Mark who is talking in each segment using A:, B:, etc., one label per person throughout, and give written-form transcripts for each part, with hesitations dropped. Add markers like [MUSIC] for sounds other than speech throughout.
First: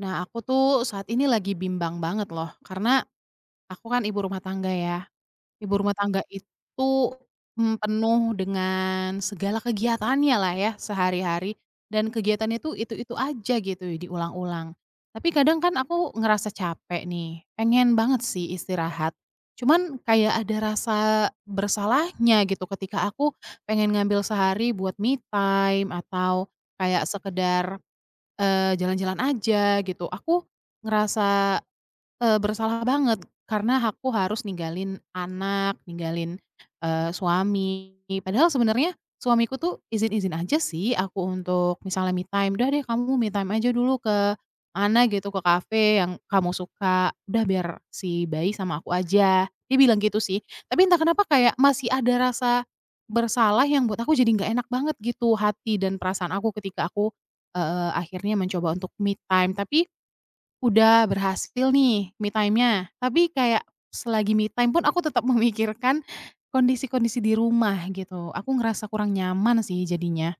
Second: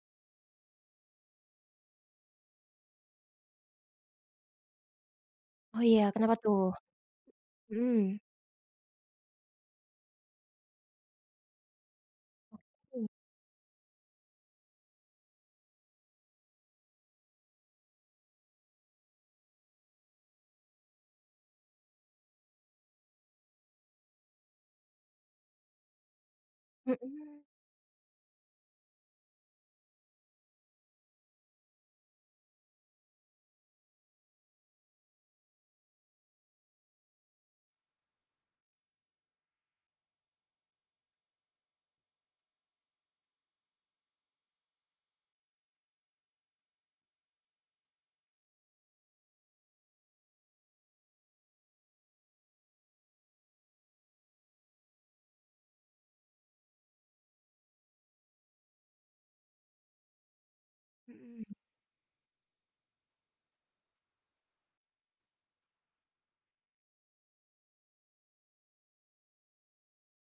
A: Nah, aku tuh saat ini lagi bimbang banget loh, karena aku kan ibu rumah tangga ya. Ibu
B: Oh
A: rumah
B: iya,
A: tangga
B: kenapa tuh?
A: itu,
B: Mhm.
A: penuh dengan segala kegiatannya lah ya sehari-hari, dan kegiatannya tuh
B: Mmm,
A: itu-itu aja gitu, diulang-ulang. Tapi kadang kan aku ngerasa capek nih, pengen banget sih istirahat. Cuman kayak ada rasa bersalahnya gitu ketika aku pengen ngambil sehari buat me time atau kayak
B: mhm
A: sekedar jalan-jalan aja gitu. Aku ngerasa, bersalah banget karena aku harus ninggalin anak, ninggalin, suami. Padahal sebenarnya suamiku tuh izin-izin aja sih aku untuk misalnya me time, "Udah deh kamu me time aja dulu ke mana gitu, ke kafe yang kamu suka. Udah biar si bayi sama aku aja." Dia bilang gitu sih. Tapi entah kenapa kayak masih ada rasa bersalah yang buat aku jadi nggak enak banget gitu hati dan perasaan aku ketika aku, akhirnya mencoba untuk me time. Tapi udah
B: mhm.
A: berhasil nih me time-nya, tapi kayak selagi me time pun aku tetap [LAUGHS] memikirkan kondisi-kondisi di rumah gitu. Aku ngerasa kurang nyaman sih jadinya.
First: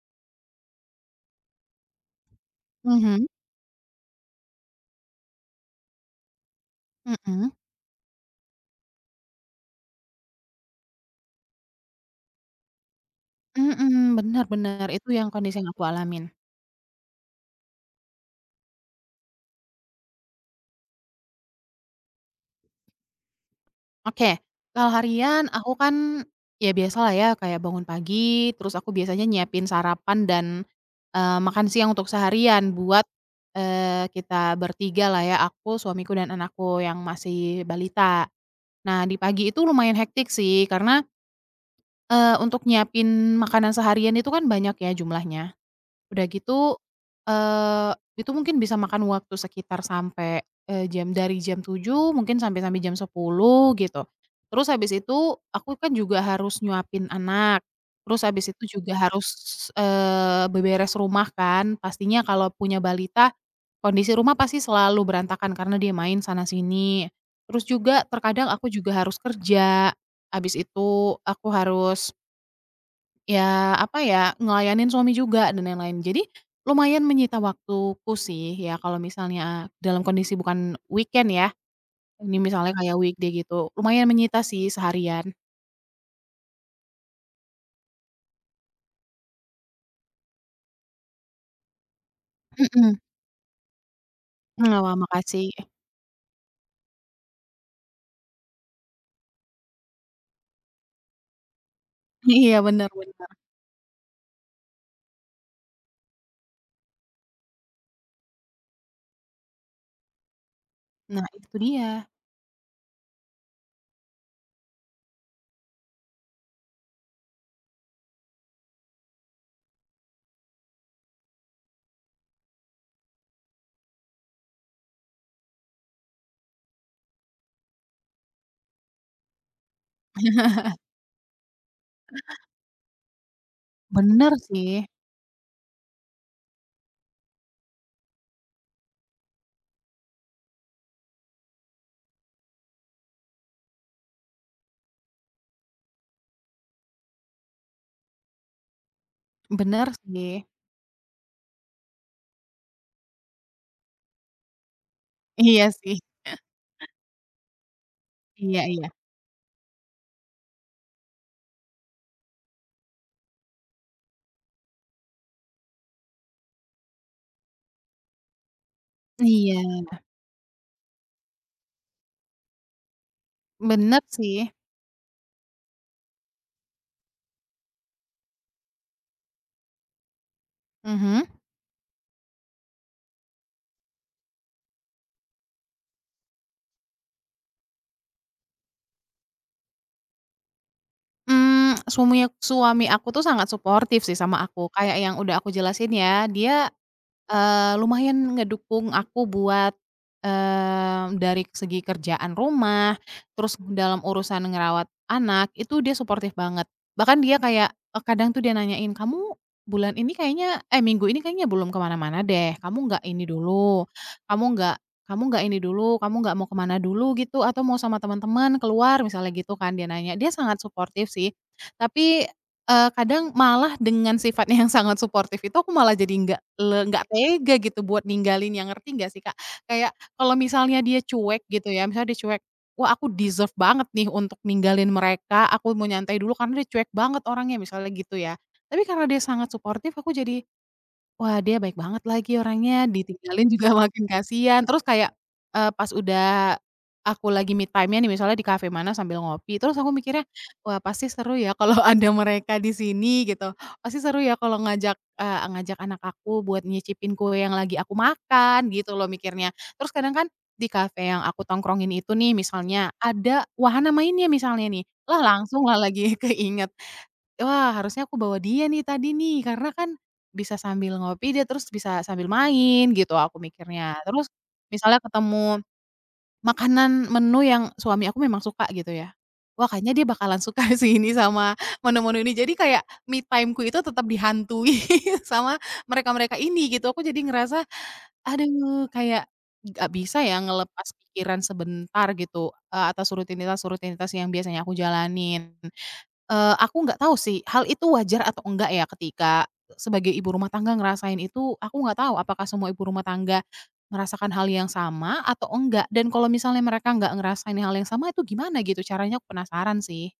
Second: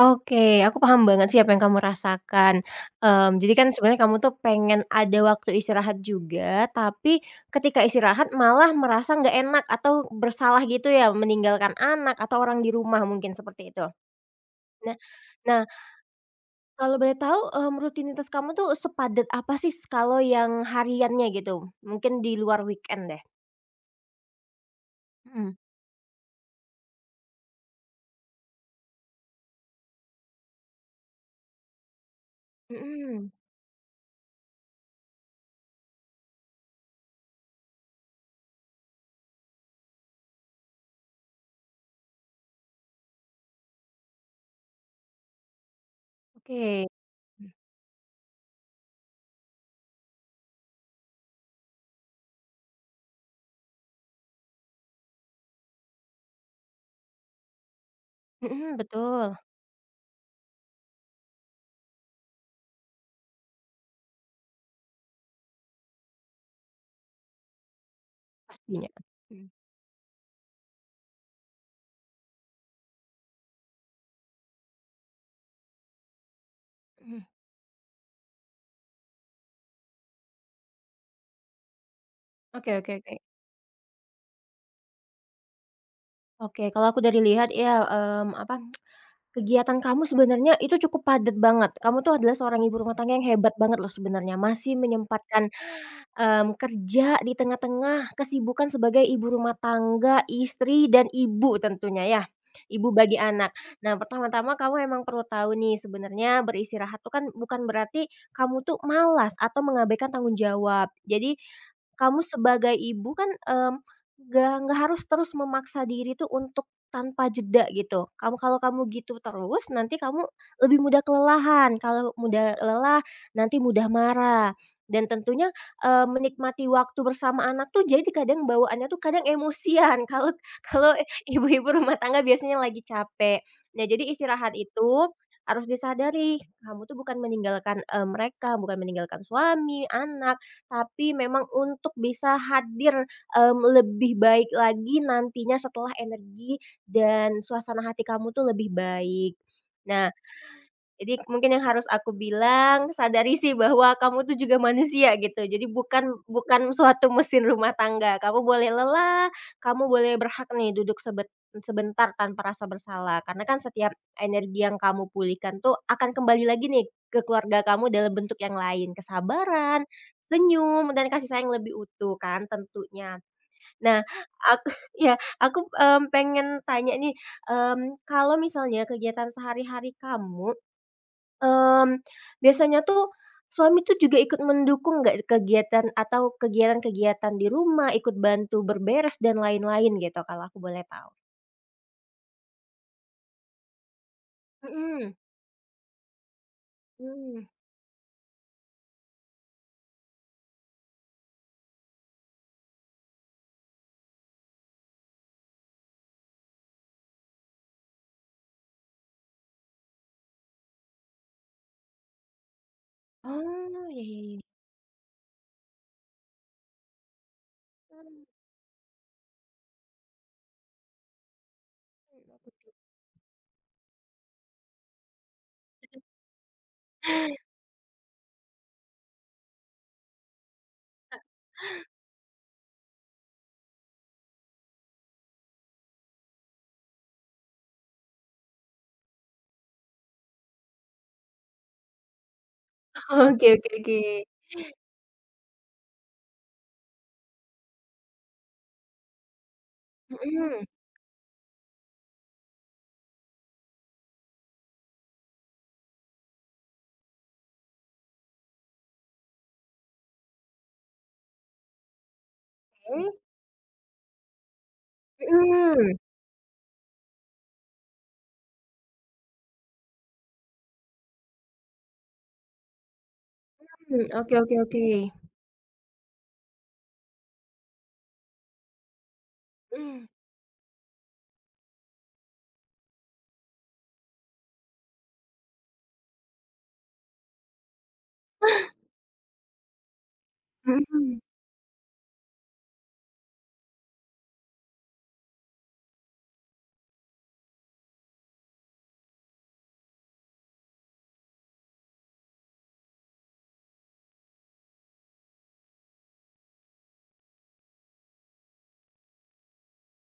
B: Oke, aku paham banget sih apa yang kamu rasakan.
A: Mhm,
B: Jadi kan sebenarnya kamu tuh pengen ada waktu istirahat juga, tapi
A: mhm,
B: ketika istirahat malah merasa nggak enak atau bersalah gitu ya, meninggalkan anak atau orang di rumah mungkin seperti itu.
A: mhm, bener bener,
B: Nah
A: itu yang kondisi
B: nah,
A: yang aku alamin.
B: kalau boleh tahu, rutinitas kamu tuh sepadat apa sih s kalau yang hariannya gitu? Mungkin di luar weekend deh.
A: Oke, kalau harian
B: Mhm.
A: aku kan ya biasalah ya kayak bangun pagi, terus aku biasanya nyiapin sarapan dan, makan siang untuk seharian buat,
B: Mhm.
A: kita bertiga lah ya, aku, suamiku, dan anakku yang masih balita. Nah, di pagi itu lumayan hektik sih karena, untuk nyiapin makanan seharian itu kan banyak ya jumlahnya. Udah gitu,
B: Oke.
A: eee, itu mungkin bisa makan waktu sekitar sampai, jam dari jam 7 mungkin sampai sampai jam 10 gitu. Terus habis itu aku kan juga harus nyuapin anak, terus habis
B: Mhm,
A: itu juga harus,
B: betul,
A: beberes rumah kan, pastinya kalau punya balita, kondisi rumah pasti selalu berantakan karena dia main sana sini. Terus juga terkadang aku
B: pastinya.
A: juga harus
B: Hmm.
A: kerja, habis itu aku harus ya, apa ya, ngelayanin suami juga dan lain-lain. Jadi, lumayan
B: Mhm.
A: menyita waktuku sih ya kalau misalnya dalam kondisi bukan weekend ya, ini
B: Oke
A: misalnya
B: oke
A: kayak
B: oke.
A: weekday gitu, lumayan menyita sih seharian.
B: Oke, kalau aku dari lihat ya, kegiatan kamu sebenarnya itu cukup padat banget. Kamu tuh adalah seorang ibu rumah
A: Mhm.
B: tangga yang hebat banget loh sebenarnya, masih
A: Nah, wah makasih.
B: menyempatkan,
A: [LAUGHS]
B: kerja di tengah-tengah kesibukan sebagai ibu rumah tangga, istri, dan ibu tentunya ya,
A: Iya,
B: ibu
A: bener
B: bagi
A: bener.
B: anak. Nah, pertama-tama kamu emang perlu tahu nih sebenarnya beristirahat tuh kan bukan berarti kamu tuh malas atau mengabaikan tanggung jawab.
A: Nah,
B: Jadi
A: itu dia.
B: kamu sebagai ibu kan, nggak harus terus memaksa diri tuh untuk tanpa jeda gitu. Kamu kalau kamu gitu terus, nanti kamu lebih mudah kelelahan, kalau mudah lelah, nanti mudah marah. Dan tentunya, menikmati waktu bersama anak tuh jadi kadang bawaannya tuh kadang emosian [LAUGHS] kalau kalau ibu-ibu rumah tangga biasanya lagi capek. Nah, jadi
A: Bener
B: istirahat
A: sih
B: itu harus disadari, kamu tuh bukan meninggalkan, mereka, bukan meninggalkan suami, anak, tapi memang untuk bisa hadir, lebih baik lagi nantinya setelah energi dan suasana hati kamu tuh lebih baik.
A: bener
B: Nah,
A: sih.
B: jadi mungkin yang harus aku bilang, sadari sih bahwa kamu tuh juga manusia gitu, jadi
A: Iya sih.
B: bukan bukan suatu mesin rumah tangga. Kamu
A: Iya
B: boleh
A: iya.
B: lelah, kamu boleh berhak nih duduk sebentar tanpa rasa bersalah, karena kan setiap energi yang kamu pulihkan tuh akan kembali lagi nih ke keluarga kamu dalam bentuk yang lain,
A: Iya,
B: kesabaran, senyum, dan kasih sayang lebih utuh kan tentunya. Nah,
A: bener sih.
B: aku [LAUGHS] ya, aku, pengen tanya nih, kalau misalnya kegiatan sehari-hari kamu
A: Mhm.
B: Mmm, biasanya tuh suami tuh juga ikut mendukung nggak kegiatan atau kegiatan-kegiatan di rumah, ikut bantu berberes dan lain-lain gitu kalau aku boleh tahu?
A: Suami suami aku tuh sangat suportif sih sama aku, kayak
B: Mhm,
A: yang udah aku jelasin ya, dia
B: mhm.
A: Lumayan ngedukung aku buat, dari segi kerjaan rumah, terus dalam urusan ngerawat anak, itu dia suportif banget. Bahkan dia kayak, kadang tuh dia nanyain, "Kamu bulan ini kayaknya eh, minggu ini kayaknya belum ke mana-mana deh, kamu nggak ini
B: Oh,
A: dulu,
B: ya.
A: kamu nggak kamu nggak ini dulu, kamu nggak mau ke mana dulu gitu, atau mau sama
B: Mmm,
A: teman-teman keluar?" Misalnya gitu kan dia nanya. Dia sangat suportif sih, tapi kadang malah dengan sifatnya yang sangat suportif itu aku malah jadi nggak tega
B: [LAUGHS]
A: gitu buat ninggalin yang ngerti nggak sih Kak? Kayak kalau misalnya dia cuek gitu ya, misalnya dia cuek, wah aku deserve banget nih untuk ninggalin mereka, aku mau nyantai dulu karena dia cuek banget orangnya misalnya gitu ya. Tapi karena dia sangat suportif aku jadi wah, dia baik banget lagi orangnya, ditinggalin
B: oke. Oke oke
A: juga [LAUGHS]
B: oke.
A: makin kasihan. Terus kayak, pas udah aku lagi me time-nya nih misalnya di kafe mana sambil ngopi, terus aku mikirnya,
B: Mhm,
A: "Wah, pasti seru ya kalau [LAUGHS] ada mereka di sini," gitu. "Pasti seru ya kalau ngajak ngajak anak aku buat nyicipin kue yang lagi aku makan," gitu loh mikirnya. Terus kadang kan di kafe yang aku tongkrongin itu nih misalnya
B: oke.
A: ada wahana mainnya misalnya nih, lah langsung lah
B: Mhm,
A: lagi [LAUGHS] keinget. Wah, harusnya aku bawa dia nih tadi nih, karena kan bisa sambil ngopi dia, terus bisa sambil main gitu aku mikirnya. Terus
B: oke.
A: misalnya ketemu makanan menu yang suami aku memang suka gitu ya, wah kayaknya
B: Mhm.
A: dia bakalan suka [LAUGHS] sih ini sama menu-menu ini. Jadi kayak me time-ku itu tetap dihantui [LAUGHS] sama mereka-mereka ini gitu. Aku jadi ngerasa, aduh kayak nggak bisa ya ngelepas
B: Mhm. [LAUGHS]
A: pikiran sebentar gitu, atas rutinitas-rutinitas yang biasanya aku jalanin. Aku nggak tahu sih, hal itu wajar atau enggak ya ketika sebagai ibu rumah tangga ngerasain itu, aku nggak tahu apakah semua ibu rumah tangga merasakan hal yang sama atau enggak, dan kalau misalnya mereka nggak ngerasain hal yang sama itu gimana gitu caranya, aku penasaran sih.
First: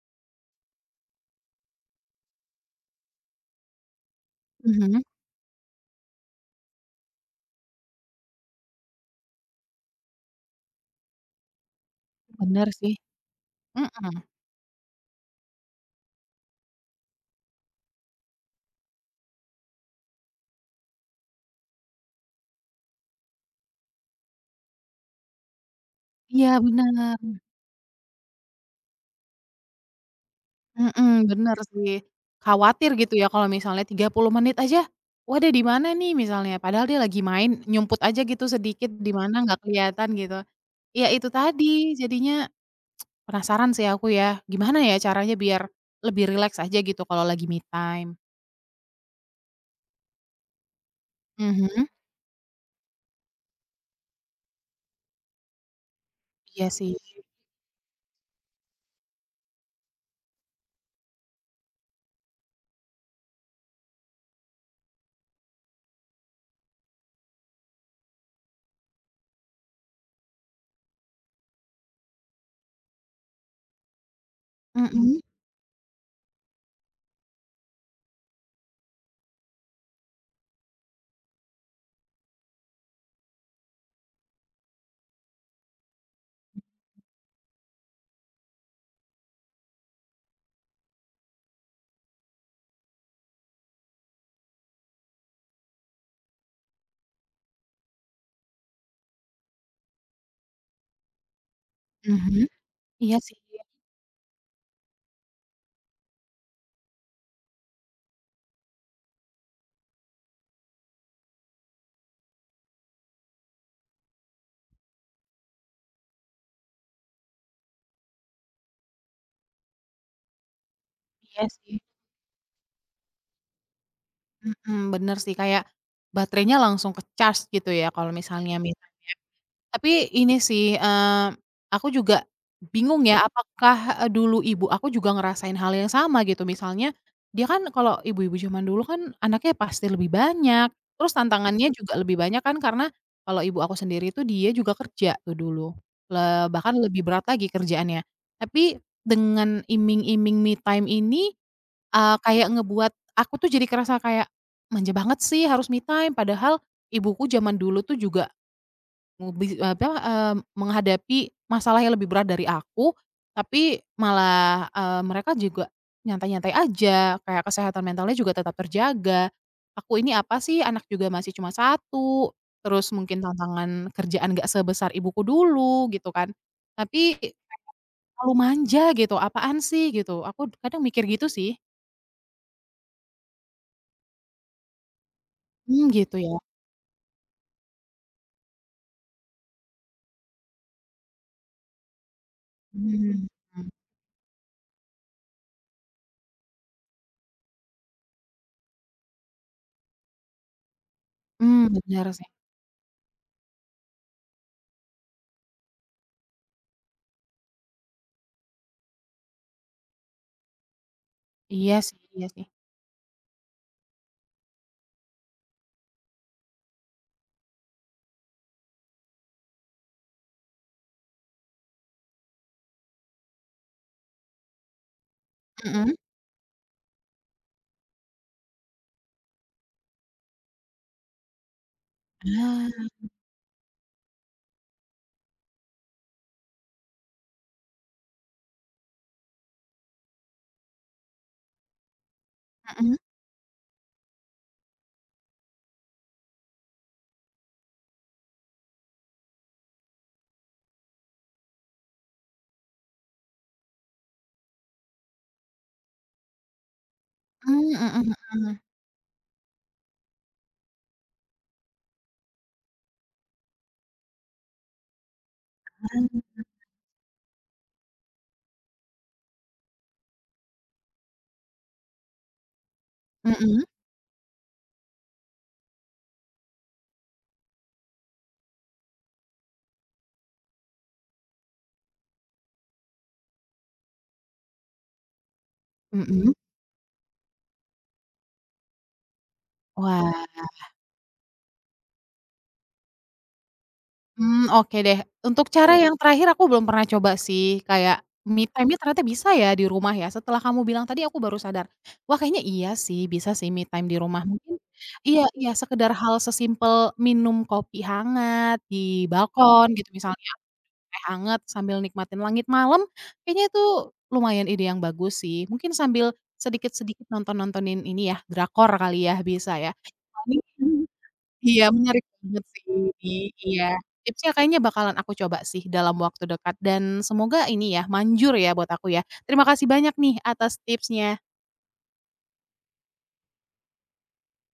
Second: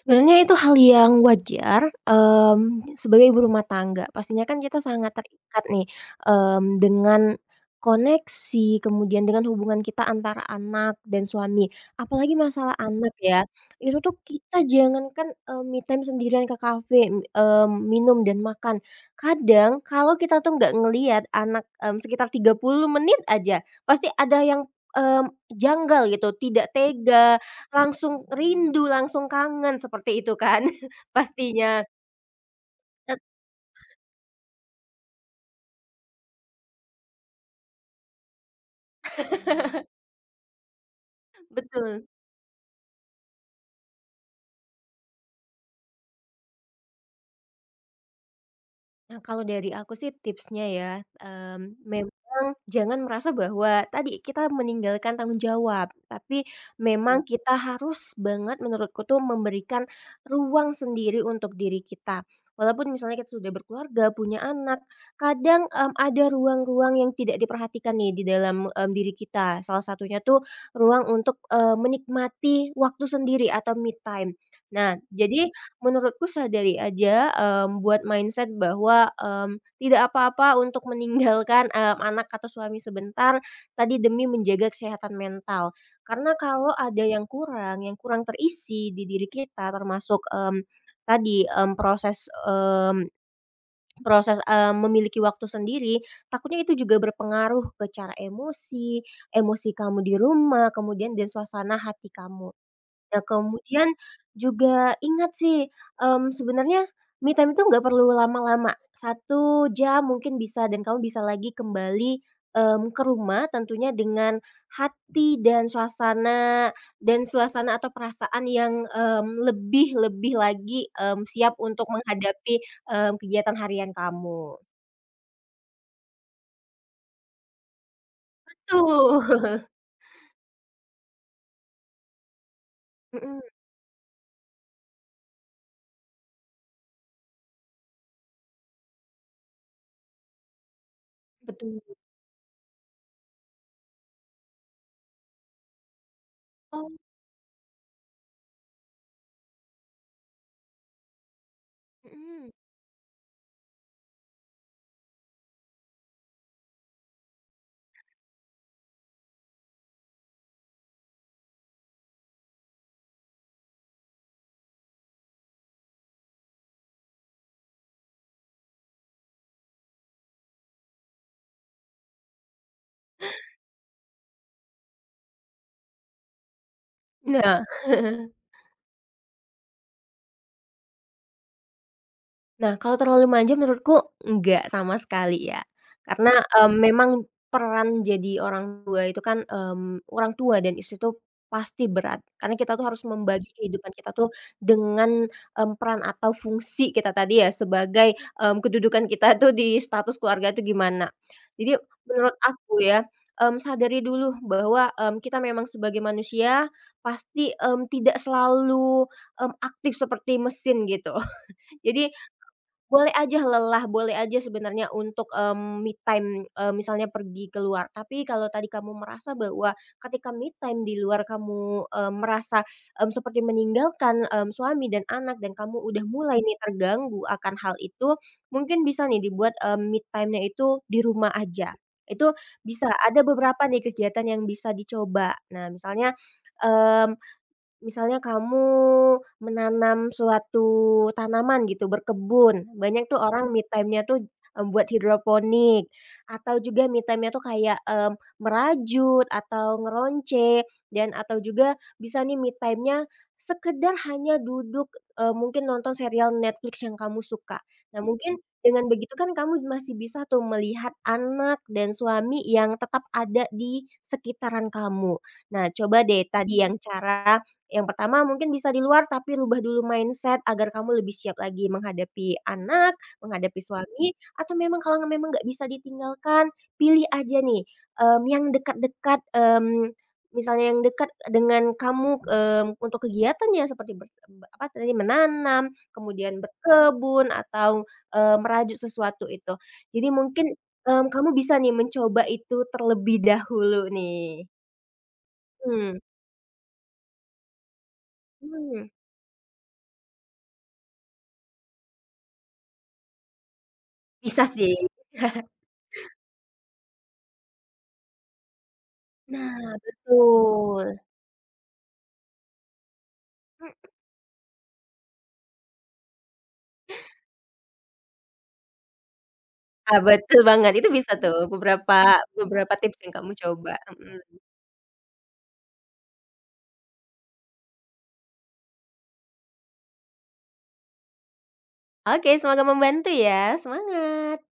B: Sebenarnya itu hal yang wajar, sebagai ibu rumah tangga. Pastinya kan kita
A: Mhm,
B: sangat terikat nih, dengan koneksi, kemudian dengan hubungan kita antara anak dan suami. Apalagi
A: bener
B: masalah
A: sih.
B: anak ya, itu tuh
A: Mhm.
B: kita jangankan, me time sendirian ke kafe, minum dan makan. Kadang kalau kita tuh nggak ngelihat anak, sekitar 30 menit aja, pasti ada yang, mmm, janggal gitu,
A: Iya
B: tidak
A: bener.
B: tega, langsung rindu, langsung kangen seperti itu kan [LAUGHS]
A: Mhm, bener
B: pastinya.
A: sih. Khawatir gitu ya kalau misalnya 30 menit aja, "Wah dia di mana nih?" Misalnya, padahal dia lagi main, nyumput aja gitu sedikit di mana nggak kelihatan gitu. Ya itu tadi,
B: Betul.
A: jadinya penasaran sih aku ya, gimana ya caranya biar lebih rileks aja gitu kalau lagi me time?
B: Nah, kalau dari aku sih tipsnya ya,
A: Mhm.
B: memang jangan merasa bahwa tadi kita meninggalkan tanggung jawab, tapi
A: Iya sih,
B: Memang kita harus banget menurutku tuh memberikan ruang sendiri untuk diri kita. Walaupun misalnya kita sudah berkeluarga, punya anak, kadang, ada ruang-ruang yang tidak diperhatikan nih di dalam, diri kita. Salah satunya tuh ruang untuk, menikmati waktu sendiri atau me time. Nah,
A: mhm
B: jadi menurutku sadari aja, buat mindset bahwa, tidak apa-apa untuk meninggalkan, anak atau suami sebentar tadi demi menjaga kesehatan mental. Karena kalau ada yang kurang terisi di diri kita termasuk, tadi, proses, memiliki waktu sendiri, takutnya itu juga berpengaruh ke cara emosi, emosi kamu di rumah, kemudian dan suasana hati
A: mhm,
B: kamu.
A: iya
B: Ya
A: sih
B: kemudian juga ingat sih, sebenarnya me time itu nggak perlu lama-lama, 1 jam mungkin bisa dan kamu bisa lagi kembali, ke rumah tentunya dengan hati dan suasana atau perasaan yang, lebih lebih lagi,
A: iya
B: siap
A: sih,
B: untuk menghadapi, kegiatan harian kamu.
A: mhm, bener sih kayak baterainya langsung ke-charge gitu ya kalau misalnya me
B: Betul. [LAUGHS]
A: tapi ini sih, aku juga bingung ya,
B: Mhm,
A: apakah, dulu ibu aku juga ngerasain hal yang sama gitu. Misalnya, dia kan kalau ibu-ibu zaman dulu kan anaknya pasti lebih banyak, terus tantangannya
B: betul.
A: juga lebih banyak kan karena kalau ibu aku sendiri itu dia juga kerja tuh dulu, bahkan
B: Oh,
A: lebih berat lagi kerjaannya. Tapi dengan iming-iming me time ini, kayak
B: mhm.
A: ngebuat aku tuh jadi kerasa kayak, "Manja banget sih harus me time." Padahal ibuku zaman dulu tuh juga Mubi apa, menghadapi masalah yang lebih berat dari aku, tapi malah, mereka juga nyantai-nyantai aja, kayak kesehatan mentalnya juga tetap terjaga. Aku ini apa sih, anak juga masih cuma satu, terus mungkin tantangan kerjaan nggak sebesar ibuku dulu, gitu kan. Tapi kayak
B: Nah
A: terlalu manja gitu, apaan sih gitu, aku kadang mikir gitu sih.
B: Nah, kalau terlalu manja menurutku enggak sama sekali ya.
A: Mmm, gitu
B: Karena,
A: ya?
B: memang peran jadi orang tua itu kan, orang tua dan istri itu pasti berat. Karena kita tuh harus
A: Mmm,
B: membagi kehidupan kita tuh dengan, peran atau fungsi kita tadi ya sebagai, kedudukan kita tuh di status keluarga itu gimana.
A: mhm,
B: Jadi
A: bener sih.
B: menurut aku ya, sadari dulu bahwa, kita memang sebagai manusia pasti, tidak selalu, aktif seperti mesin gitu. [LAUGHS]
A: Iya sih
B: Jadi
A: iya sih.
B: boleh aja lelah, boleh aja sebenarnya untuk, me time, misalnya pergi keluar. Tapi kalau tadi kamu merasa bahwa ketika me time di luar kamu, merasa, seperti meninggalkan, suami dan anak dan kamu
A: Mhm.
B: udah mulai nih terganggu akan hal itu, mungkin bisa nih dibuat, me time-nya itu di rumah aja. Itu
A: Ah,
B: bisa, ada beberapa nih kegiatan yang bisa dicoba. Nah misalnya, mmm misalnya kamu menanam suatu tanaman gitu, berkebun,
A: mhm,
B: banyak tuh orang me time-nya tuh, buat hidroponik, atau juga me time-nya tuh kayak, merajut atau ngeronce dan atau juga bisa nih me time-nya sekedar hanya duduk, mungkin nonton serial Netflix yang kamu suka.
A: mmm,
B: Nah,
A: mhm
B: mungkin
A: mhm.
B: dengan begitu kan kamu masih bisa tuh melihat anak dan suami yang tetap ada di sekitaran kamu. Nah, coba deh
A: Mmm,
B: tadi yang cara yang pertama mungkin bisa di luar, tapi rubah dulu mindset agar kamu lebih siap lagi menghadapi anak, menghadapi
A: mhm
B: suami, atau memang kalau memang nggak bisa ditinggalkan, pilih aja nih, yang dekat-dekat, misalnya yang dekat dengan kamu, untuk kegiatannya seperti ber apa tadi, menanam,
A: mhm.
B: kemudian berkebun, atau, merajut sesuatu itu. Jadi
A: Wah,
B: mungkin, kamu bisa nih mencoba itu terlebih dahulu nih.
A: mmm, oke deh. Untuk cara mhm. yang
B: Mhm
A: terakhir aku belum pernah coba sih, kayak me time-nya
B: mhm,
A: ternyata bisa ya di rumah ya. Setelah kamu bilang tadi aku baru sadar, wah kayaknya iya sih bisa sih me time di rumah.
B: bisa
A: Mungkin
B: sih.
A: iya iya sekedar hal sesimpel minum kopi hangat di balkon
B: Nah,
A: gitu misalnya,
B: betul.
A: teh hangat sambil nikmatin langit malam, kayaknya itu lumayan ide yang bagus sih. Mungkin sambil sedikit-sedikit nonton-nontonin ini ya, drakor kali ya, bisa ya.
B: Ah,
A: [LAUGHS]
B: betul banget, itu
A: [UNINTELLIGIBLE]
B: bisa tuh
A: Iya,
B: beberapa
A: menarik banget sih,
B: beberapa tips yang kamu
A: iya.
B: coba,
A: Tipsnya
B: mhm.
A: kayaknya bakalan aku coba sih dalam waktu dekat dan semoga ini ya, manjur ya buat aku ya. Terima kasih banyak nih atas tipsnya.
B: Oke, semoga membantu ya, semangat.